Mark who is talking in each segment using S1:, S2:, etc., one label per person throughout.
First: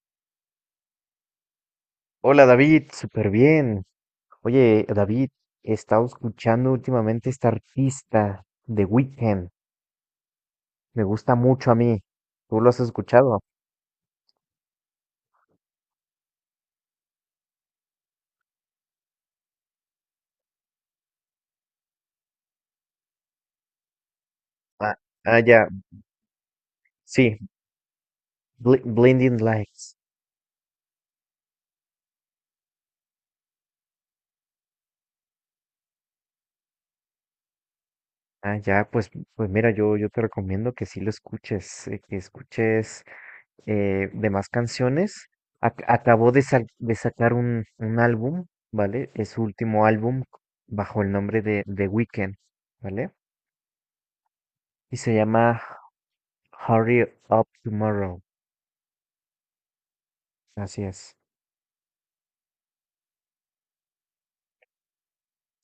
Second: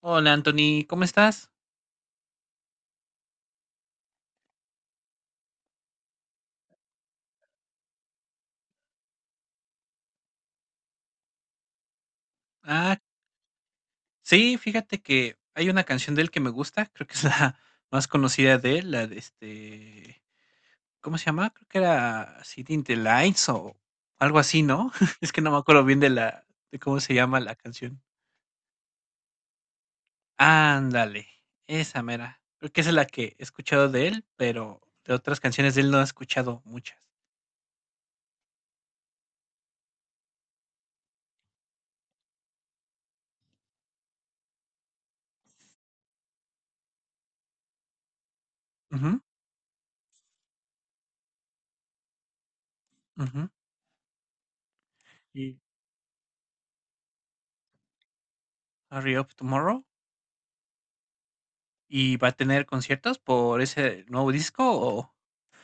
S1: Hola Anthony, ¿cómo estás?
S2: Hola David, súper bien. Oye, David, he estado escuchando últimamente esta artista de Weekend. Me gusta mucho a mí. ¿Tú lo has
S1: Ah,
S2: escuchado?
S1: sí, fíjate que hay una canción de él que me gusta, creo que es la más conocida de él, la de ¿cómo se llama? Creo que era City in the Lights o algo así, ¿no?
S2: Ah,
S1: Es
S2: ah,
S1: que no me
S2: ya,
S1: acuerdo bien de cómo se
S2: sí.
S1: llama la canción.
S2: Blinding Lights.
S1: Ándale, esa mera. Creo que esa es la que he escuchado de él, pero de otras canciones de él no he escuchado muchas.
S2: Ah, ya, pues, pues mira, yo te recomiendo que sí lo escuches, que escuches demás canciones. Acabó de sacar un álbum, ¿vale?
S1: Ujú,
S2: Es su último álbum bajo el nombre de The Weekend, ¿vale?
S1: ujú.
S2: Y se
S1: Y
S2: llama Hurry Up Tomorrow.
S1: Hurry Up Tomorrow.
S2: Así es.
S1: ¿Y va a tener conciertos por ese nuevo disco o?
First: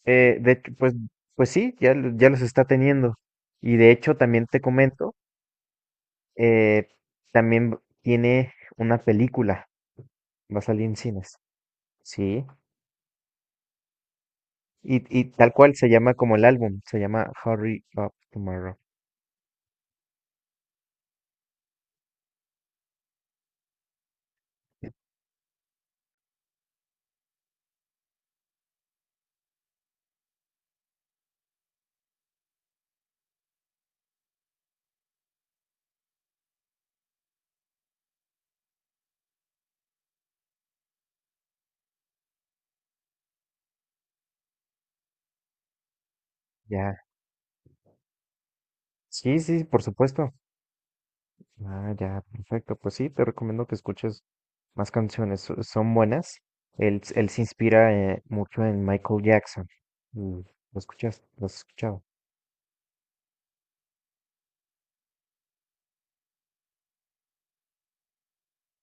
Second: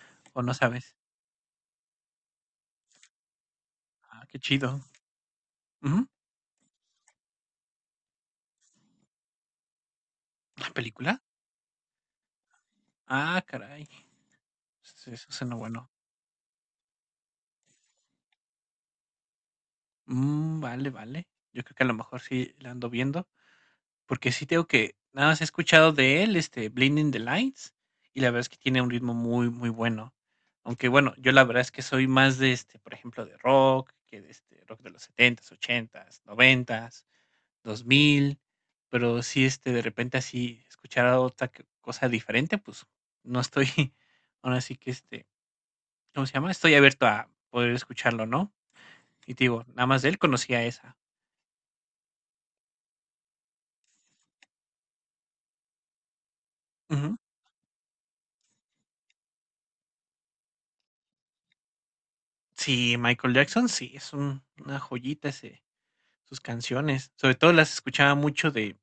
S1: ¿O
S2: De
S1: no
S2: hecho, pues,
S1: sabes?
S2: pues sí, ya, ya los está teniendo. Y de hecho,
S1: Ah, qué
S2: también te
S1: chido.
S2: comento,
S1: Ujú.
S2: eh, también tiene una película. Va a
S1: ¿La
S2: salir en
S1: película?
S2: cines. Sí.
S1: Ah, caray. Eso
S2: Y
S1: eso
S2: tal
S1: suena
S2: cual se
S1: bueno.
S2: llama como el álbum. Se llama Hurry Up Tomorrow.
S1: Mm, vale, vale. Yo creo que a lo mejor sí la ando viendo, porque sí tengo que, nada más he escuchado de él, Blinding the Lights, y la verdad es que tiene un ritmo muy, muy bueno. Aunque bueno, yo la verdad es que soy más de por ejemplo, de rock, que de este rock de los setentas ochentas noventas dos mil, pero sí, de repente así escuchar a otra c cosa diferente, pues, no estoy ahora sí que, ¿cómo se llama? Estoy
S2: Ya.
S1: abierto a poder escucharlo, ¿no? Y
S2: Sí,
S1: te digo,
S2: sí, por
S1: nada más de él
S2: supuesto.
S1: conocía esa.
S2: Ah, ya, perfecto. Pues sí, te recomiendo que escuches más canciones. Son buenas. Él,
S1: Ujú.
S2: él se inspira mucho en Michael Jackson. Mm. ¿Lo escuchas? ¿Lo has escuchado?
S1: Sí, Michael Jackson, sí, es un una joyita ese sus canciones. Sobre todo las escuchaba mucho de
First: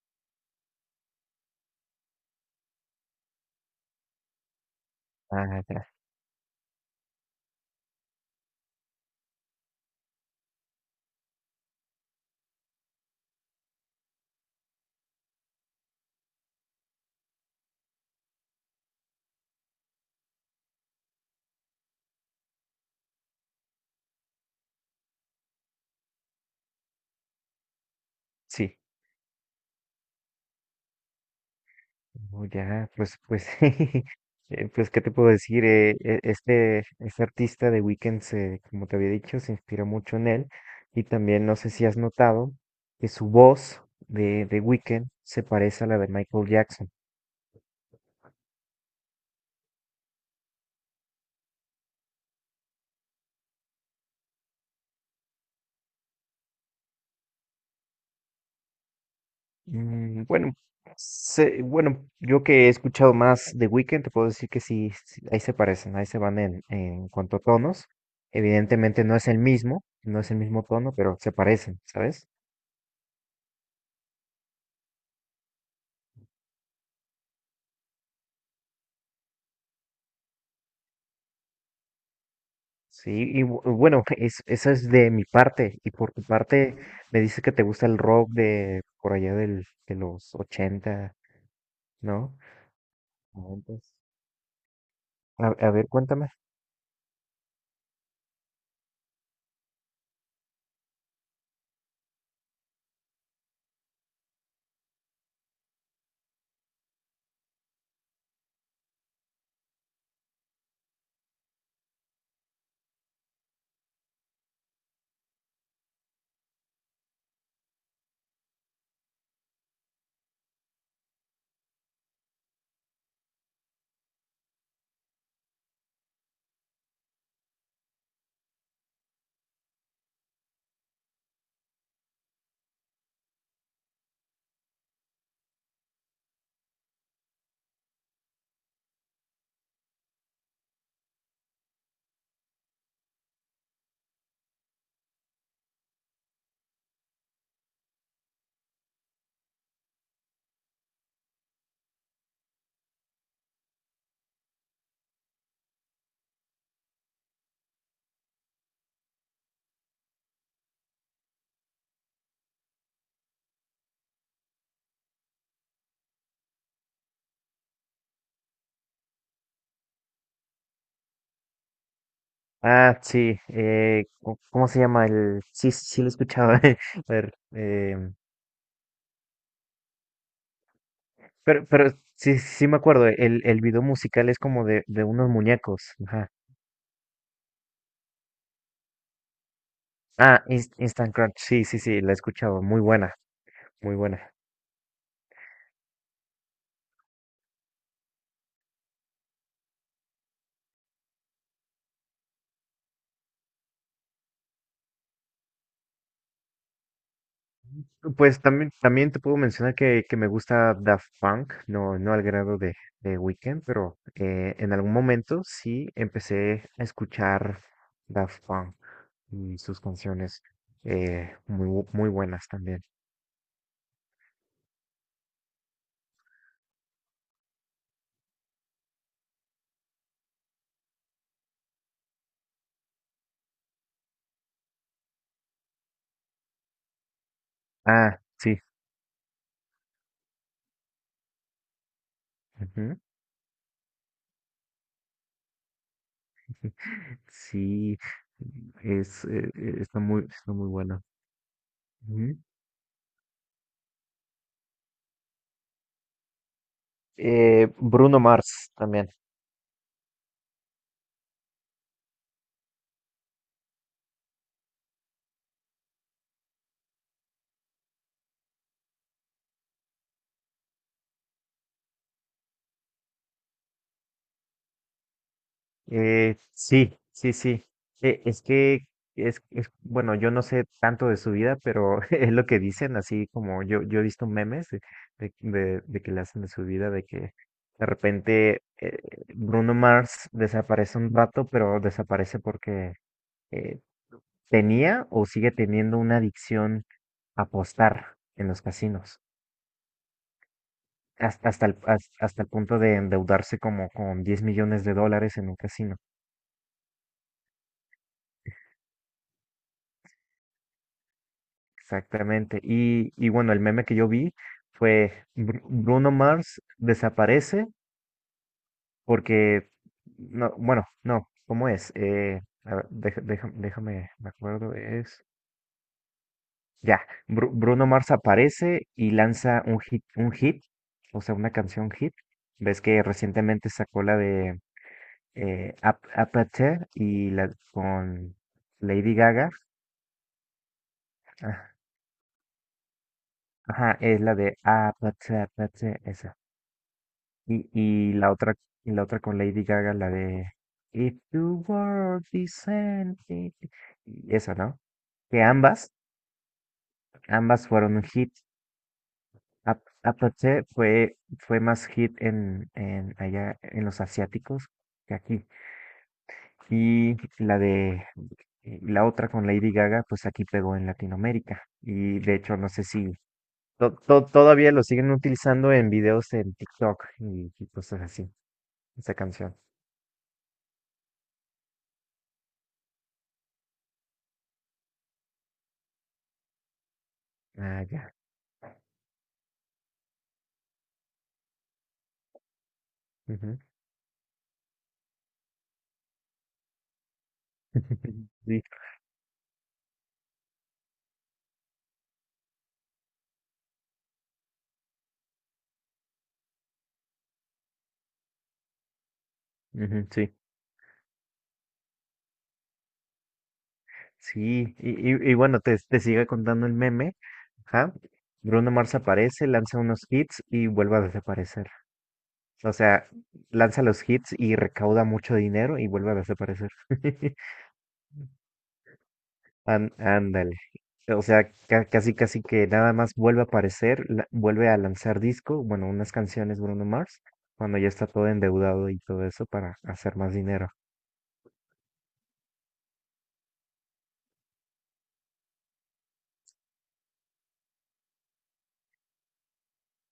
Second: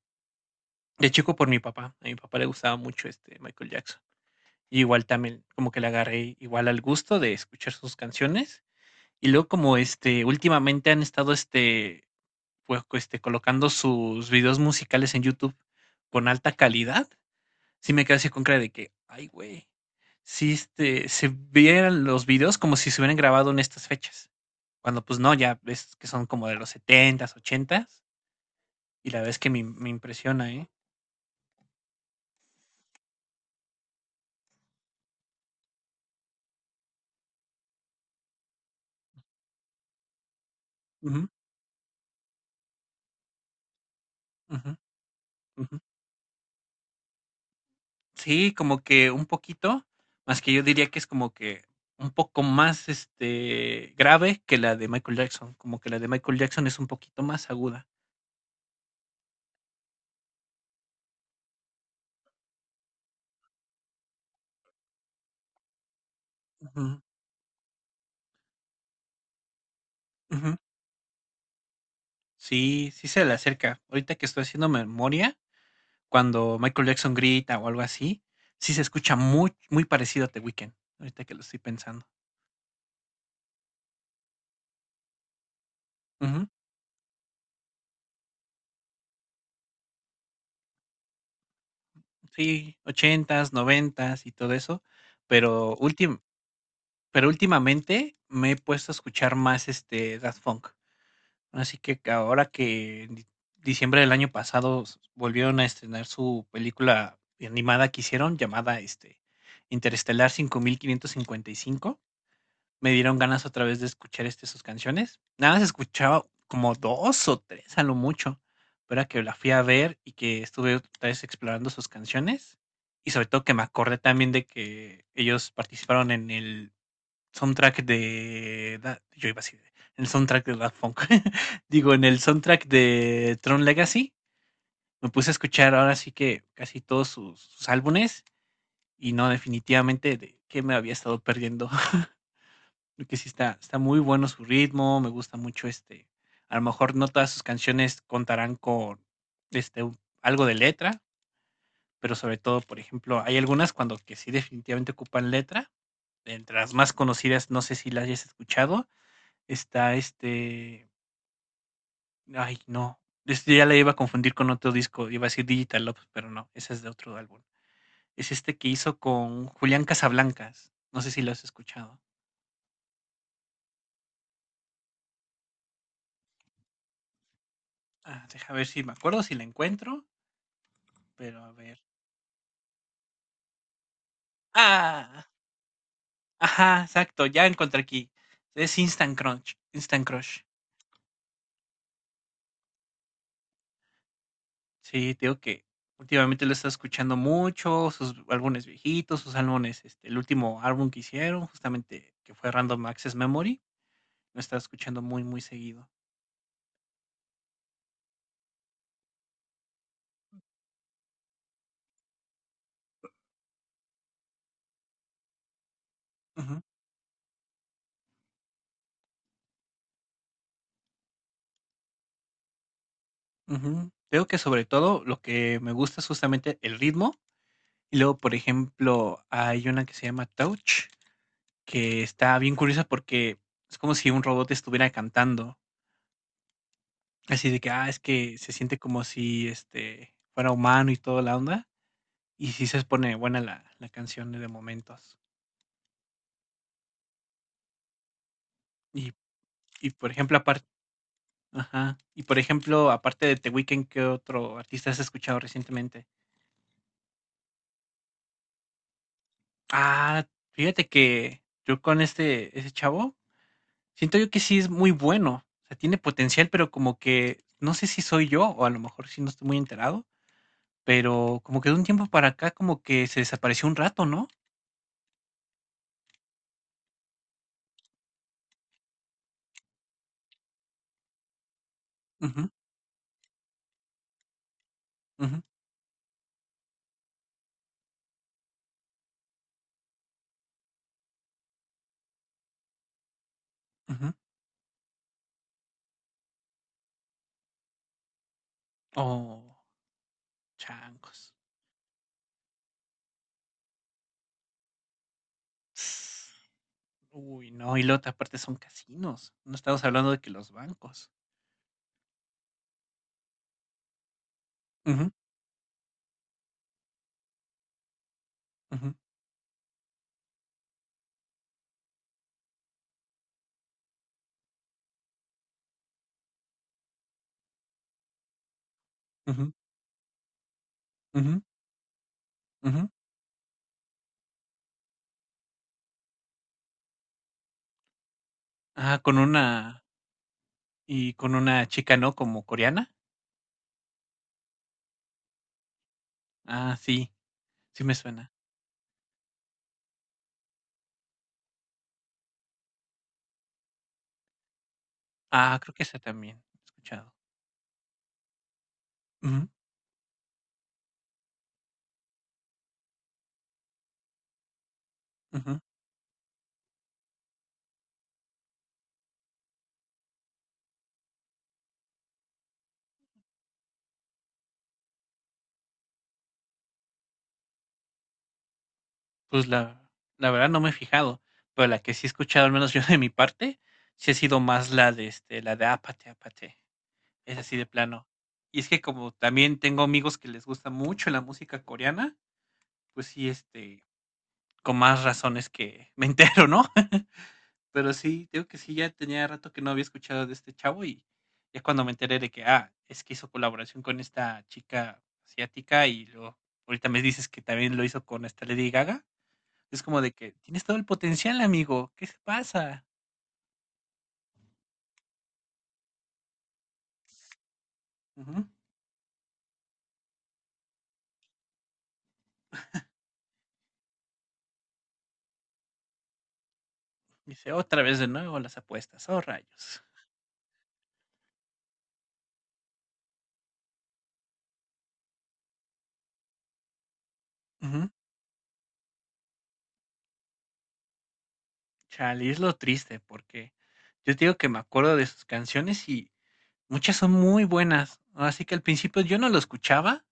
S1: de chico por mi papá. A mi papá le gustaba mucho, Michael Jackson. Y igual también
S2: Ah,
S1: como que le
S2: ya,
S1: agarré igual al gusto de escuchar sus canciones. Y luego como, últimamente han estado, pues, colocando sus videos musicales en YouTube con alta calidad. Sí me quedé así con cara de que, ay, güey, sí, se vieran los videos como si se hubieran grabado en estas fechas. Cuando pues no, ya ves que son como de los setentas ochentas
S2: sí.
S1: y la verdad es que me impresiona, ¿eh?
S2: Oh, ya, pues, pues, pues, ¿qué te puedo decir? Este, este artista de Weeknd, como te había dicho, se inspira mucho en él. Y
S1: Ujú,
S2: también, no sé si has notado, que su voz de
S1: ujú,
S2: Weeknd se
S1: ujú.
S2: parece a la de Michael Jackson.
S1: Sí, como que un poquito, más que yo diría que es como que un poco más, grave que la de Michael Jackson, como que la de Michael Jackson es un poquito más aguda.
S2: Mm, bueno, bueno, yo que he escuchado más de Weekend, te puedo decir que sí, sí, ahí se parecen, ahí se van
S1: Ujú,
S2: en cuanto a tonos. Evidentemente no es el mismo, no es el
S1: ujú.
S2: mismo tono, pero se parecen, ¿sabes?
S1: Sí, sí se le acerca. Ahorita que estoy haciendo memoria, cuando Michael Jackson grita o algo así, sí se escucha muy, muy parecido a The Weeknd, ahorita que lo estoy pensando.
S2: Sí, y bueno, eso es de mi parte. Y por tu
S1: Ujú.
S2: parte, me dices que te gusta el rock de por allá del, de los ochenta, ¿no?
S1: Sí, ochentas,
S2: 90.
S1: noventas y todo eso,
S2: A
S1: pero
S2: ver,
S1: últim-
S2: cuéntame.
S1: pero últimamente me he puesto a escuchar más este Daft Punk. Así que ahora que en diciembre del año pasado volvieron a estrenar su película animada que hicieron llamada Interestelar 5555. Me dieron ganas otra vez de escuchar, sus canciones. Nada más escuchaba como 2 o 3, a lo mucho, pero ahora que la fui a ver y que estuve otra vez explorando sus canciones, y sobre todo que me acordé también de que ellos participaron en el soundtrack de da yo iba a decir, en el soundtrack de Daft Punk, digo, en el soundtrack de Tron Legacy, me puse a escuchar ahora sí que casi todos sus álbumes y no, definitivamente de qué me había estado perdiendo. Creo que sí está muy bueno su ritmo, me gusta mucho, a lo mejor no todas sus canciones contarán con, un algo de letra, pero sobre todo, por ejemplo, hay algunas cuando que sí definitivamente ocupan letra, entre las más conocidas, no sé si las hayas escuchado, está, ay, no, ya la iba a confundir con otro disco, iba a decir Digital Love, pero no, esa es de otro álbum. Es este que hizo con Julián Casablancas, no sé si lo has escuchado.
S2: Ah, sí, ¿cómo cómo se llama el...? Sí, sí sí lo he escuchado. A ver,
S1: Ah, deja ver si me acuerdo, si la encuentro, pero a
S2: Pero,
S1: ver.
S2: pero sí, sí me acuerdo, el video musical es como de
S1: Ah,
S2: unos muñecos. Ajá.
S1: ajá, exacto, ya encontré aquí. Es Instant Crunch, Instant Crush.
S2: Ah, Instant Crunch, sí, sí, sí, la he escuchado, muy buena, muy buena.
S1: Sí, te digo que últimamente lo he estado escuchando mucho, sus álbumes viejitos, sus álbumes, el último álbum que hicieron, justamente que fue Random Access Memory, lo he estado escuchando muy, muy seguido.
S2: Pues también, también te puedo mencionar que me gusta Daft Punk, no, no al grado de Weeknd, pero en algún momento sí
S1: Ujú,
S2: empecé a escuchar Daft Punk y sus canciones muy, muy buenas también.
S1: ujú. Te digo que sobre todo lo que me gusta es justamente el ritmo. Y luego, por ejemplo, hay una que se llama Touch, que está bien curiosa porque es como si un robot estuviera cantando. Así de que, ah, es
S2: Ah,
S1: que se
S2: sí.
S1: siente como si, fuera humano y toda la onda, y sí se
S2: Ujú.
S1: pone buena la canción de momentos.
S2: Sí,
S1: Y y por ejemplo,
S2: está
S1: aparte,
S2: muy bueno.
S1: ajá, y
S2: Ujú.
S1: por ejemplo, aparte de The Weeknd, ¿qué otro artista has escuchado recientemente?
S2: Bruno Mars también.
S1: Ah, fíjate que yo con ese chavo, siento yo que sí es muy bueno, o sea, tiene potencial, pero como que no sé si soy yo, o a lo mejor sí no estoy muy enterado, pero como que de un tiempo para acá como que se desapareció un rato, ¿no?
S2: Sí, sí, sí. Es que es- bueno, yo no sé tanto de su vida, pero es lo
S1: Ujú,
S2: que dicen, así como yo he visto memes de,
S1: ujú,
S2: de que le hacen de su vida, de que de repente Bruno Mars desaparece un rato, pero desaparece porque eh,
S1: ujú.
S2: tenía o sigue teniendo una adicción a apostar en los casinos.
S1: Oh, chancos.
S2: Hasta el, hasta el punto de endeudarse como con 10 millones de dólares en un casino.
S1: Ss. Uy, no, y luego te aparte son casinos. No estamos hablando de que los bancos.
S2: Exactamente. Y bueno, el meme que yo vi
S1: Ujú,
S2: fue Bruno Mars desaparece
S1: ujú,
S2: porque, no, bueno, no, ¿cómo es? A ver, déjame, me acuerdo, es... Ya, Bruno Mars aparece y
S1: ujú,
S2: lanza un hit, o sea,
S1: ujú,
S2: una canción hit. Ves
S1: ujú.
S2: que recientemente sacó la de Aperture y la con...
S1: Ah,
S2: Lady
S1: con
S2: Gaga.
S1: una y con una
S2: Ajá,
S1: chica, ¿no? Como coreana.
S2: ajá, es la de Ah, Platzi, Platzi, esa.
S1: Ah, sí,
S2: Y,
S1: sí me
S2: y
S1: suena.
S2: la otra, y la otra con Lady Gaga, la de If the world is ending, y esa, ¿no? Que
S1: Ah, creo que
S2: ambas,
S1: esa también he escuchado.
S2: ambas fueron un hit.
S1: Ujú,
S2: Ah, ah, fue, fue más hit en allá en los asiáticos que aquí.
S1: ujú.
S2: Y la de y la otra con Lady Gaga, pues aquí pegó en Latinoamérica. Y de hecho, no sé si todavía lo siguen utilizando en videos en TikTok y cosas así, esa
S1: Pues
S2: canción.
S1: la verdad no me he fijado, pero la que sí he escuchado, al menos yo de mi parte, sí ha sido más la de la de Apate, Apate. Es así de
S2: Ah,
S1: plano.
S2: ya.
S1: Y es que como también tengo amigos que les gusta mucho la música coreana, pues sí,
S2: Ujú.
S1: con más razones que me entero, ¿no? Pero sí, digo que
S2: Sí,
S1: sí, ya tenía rato que no había escuchado de este chavo y ya cuando me enteré de que, ah, es que hizo colaboración con esta chica asiática y luego ahorita me dices que también lo hizo con esta Lady Gaga, es como
S2: ujú,
S1: de que
S2: sí,
S1: tienes todo el potencial, amigo, ¿qué se pasa?
S2: sí. Y, y bueno, te sigue contando el meme. Ajá.
S1: Ujú.
S2: Bruno Mars aparece, lanza unos hits y vuelve a desaparecer. O sea, lanza los hits y recauda mucho dinero y vuelve a desaparecer.
S1: Dice, otra vez de nuevo las apuestas, oh rayos.
S2: Ándale. O sea, casi casi que nada más vuelve a aparecer, vuelve a lanzar disco, bueno, unas canciones Bruno Mars, cuando ya está todo endeudado y todo eso para hacer más dinero.
S1: Chale, es lo triste porque yo te digo que me acuerdo de sus canciones y muchas son muy buenas, ¿no? Así que al principio yo no lo escuchaba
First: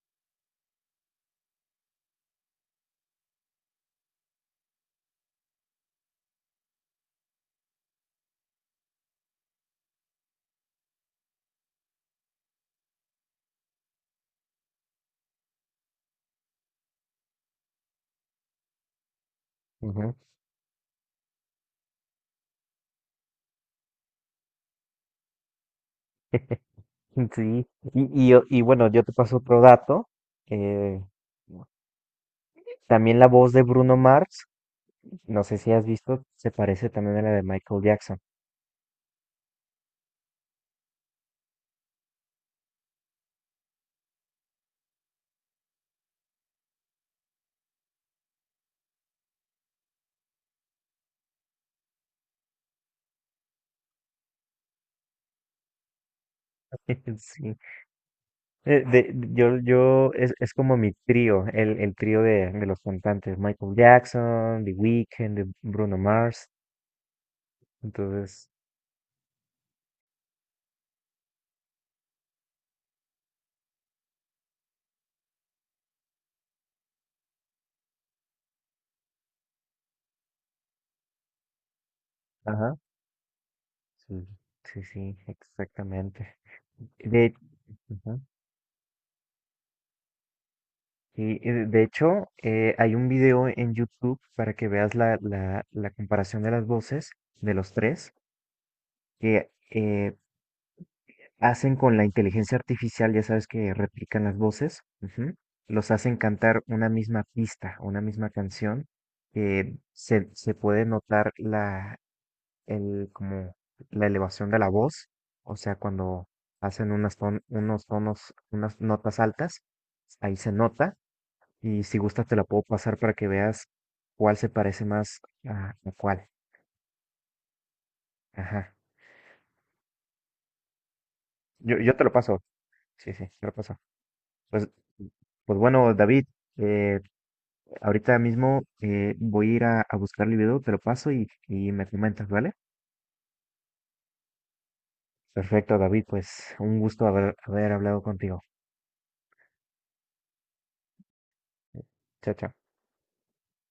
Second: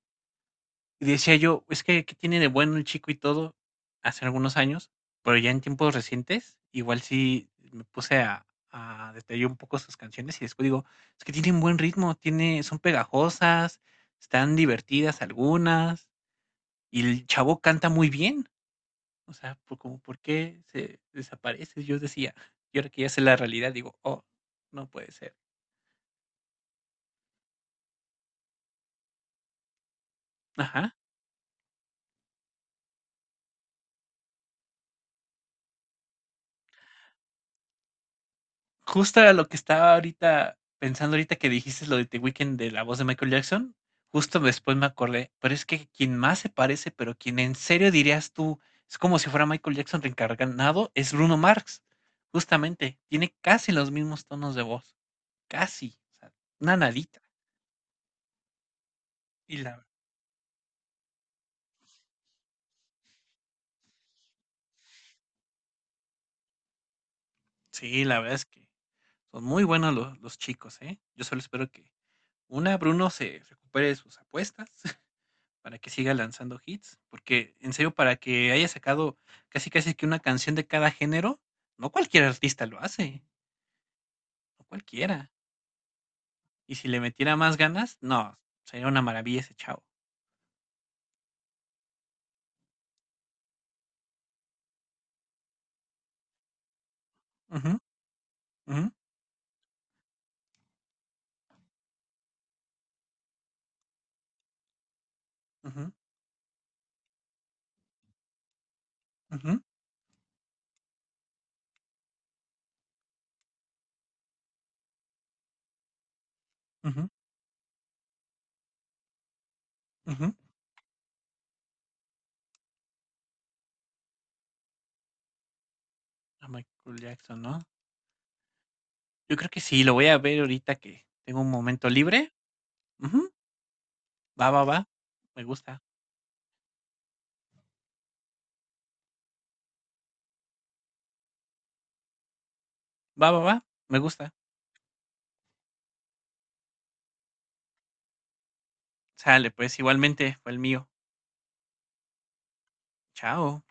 S1: y decía yo, es que ¿qué tiene de bueno el chico y todo? Hace algunos años, pero ya en tiempos recientes, igual sí me puse a detallar un poco sus canciones y después digo, es que tienen buen ritmo, tiene, son pegajosas, están divertidas algunas y el chavo canta muy bien. O sea, por como,
S2: Ujú.
S1: ¿por qué se desaparece? Yo decía, y ahora que ya sé la realidad, digo, oh, no puede ser.
S2: Sí, y bueno, yo te paso otro dato.
S1: Ajá.
S2: eh, También la voz de Bruno Mars, no sé si has visto, se parece también a la de Michael Jackson.
S1: Justo a lo que estaba ahorita pensando ahorita que dijiste lo de The Weeknd de la voz de Michael Jackson, justo después me acordé, pero es que quien más se parece, pero quien en serio dirías tú, es como si fuera Michael Jackson reencarnado, es Bruno Mars. Justamente, tiene casi los mismos tonos de voz, casi, o sea, una nadita.
S2: Sí.
S1: Y
S2: Es como mi trío, el trío de los cantantes, Michael Jackson, The Weeknd, de Bruno Mars.
S1: sí, la verdad es
S2: Entonces,
S1: que son muy buenos los chicos, ¿eh? Yo solo espero que Bruno se recupere de sus apuestas para que siga lanzando hits, porque en serio, para que haya sacado casi casi que una canción de cada género, no cualquier artista
S2: ajá,
S1: lo hace,
S2: sí,
S1: no
S2: sí, sí,
S1: cualquiera.
S2: exactamente.
S1: Y si le
S2: De,
S1: metiera más ganas,
S2: ujú.
S1: no, sería una maravilla ese chavo.
S2: Y de hecho, hay un video en YouTube para que veas la, la, la comparación de las voces de
S1: Ujú,
S2: los tres,
S1: ujú,
S2: que hacen con la inteligencia artificial, ya sabes que replican las voces, ujú,
S1: ujú,
S2: los hacen cantar una misma pista, una misma canción,
S1: ujú,
S2: que se puede notar la, el, como la elevación de la voz, o sea, cuando hacen
S1: ujú,
S2: unos tonos, unas notas altas,
S1: ujú.
S2: ahí se nota, y si gustas te la puedo pasar para que veas cuál se parece más a cuál.
S1: A Michael Jackson, ¿no?
S2: Ajá.
S1: Yo creo que sí, lo voy a ver ahorita que tengo un
S2: Yo,
S1: momento
S2: yo te lo
S1: libre.
S2: paso. Sí, sí,
S1: Ujú,
S2: te lo paso.
S1: va, va,
S2: Pues,
S1: va, me
S2: pues
S1: gusta.
S2: bueno, David, eh, ahorita mismo voy a ir a buscar el video, te lo paso y me comentas, ¿vale?
S1: Va, va, va, me gusta.
S2: Perfecto, David, pues un gusto haber, haber hablado contigo.
S1: Sale, pues igualmente fue el mío.
S2: Chao, chao.
S1: Chao.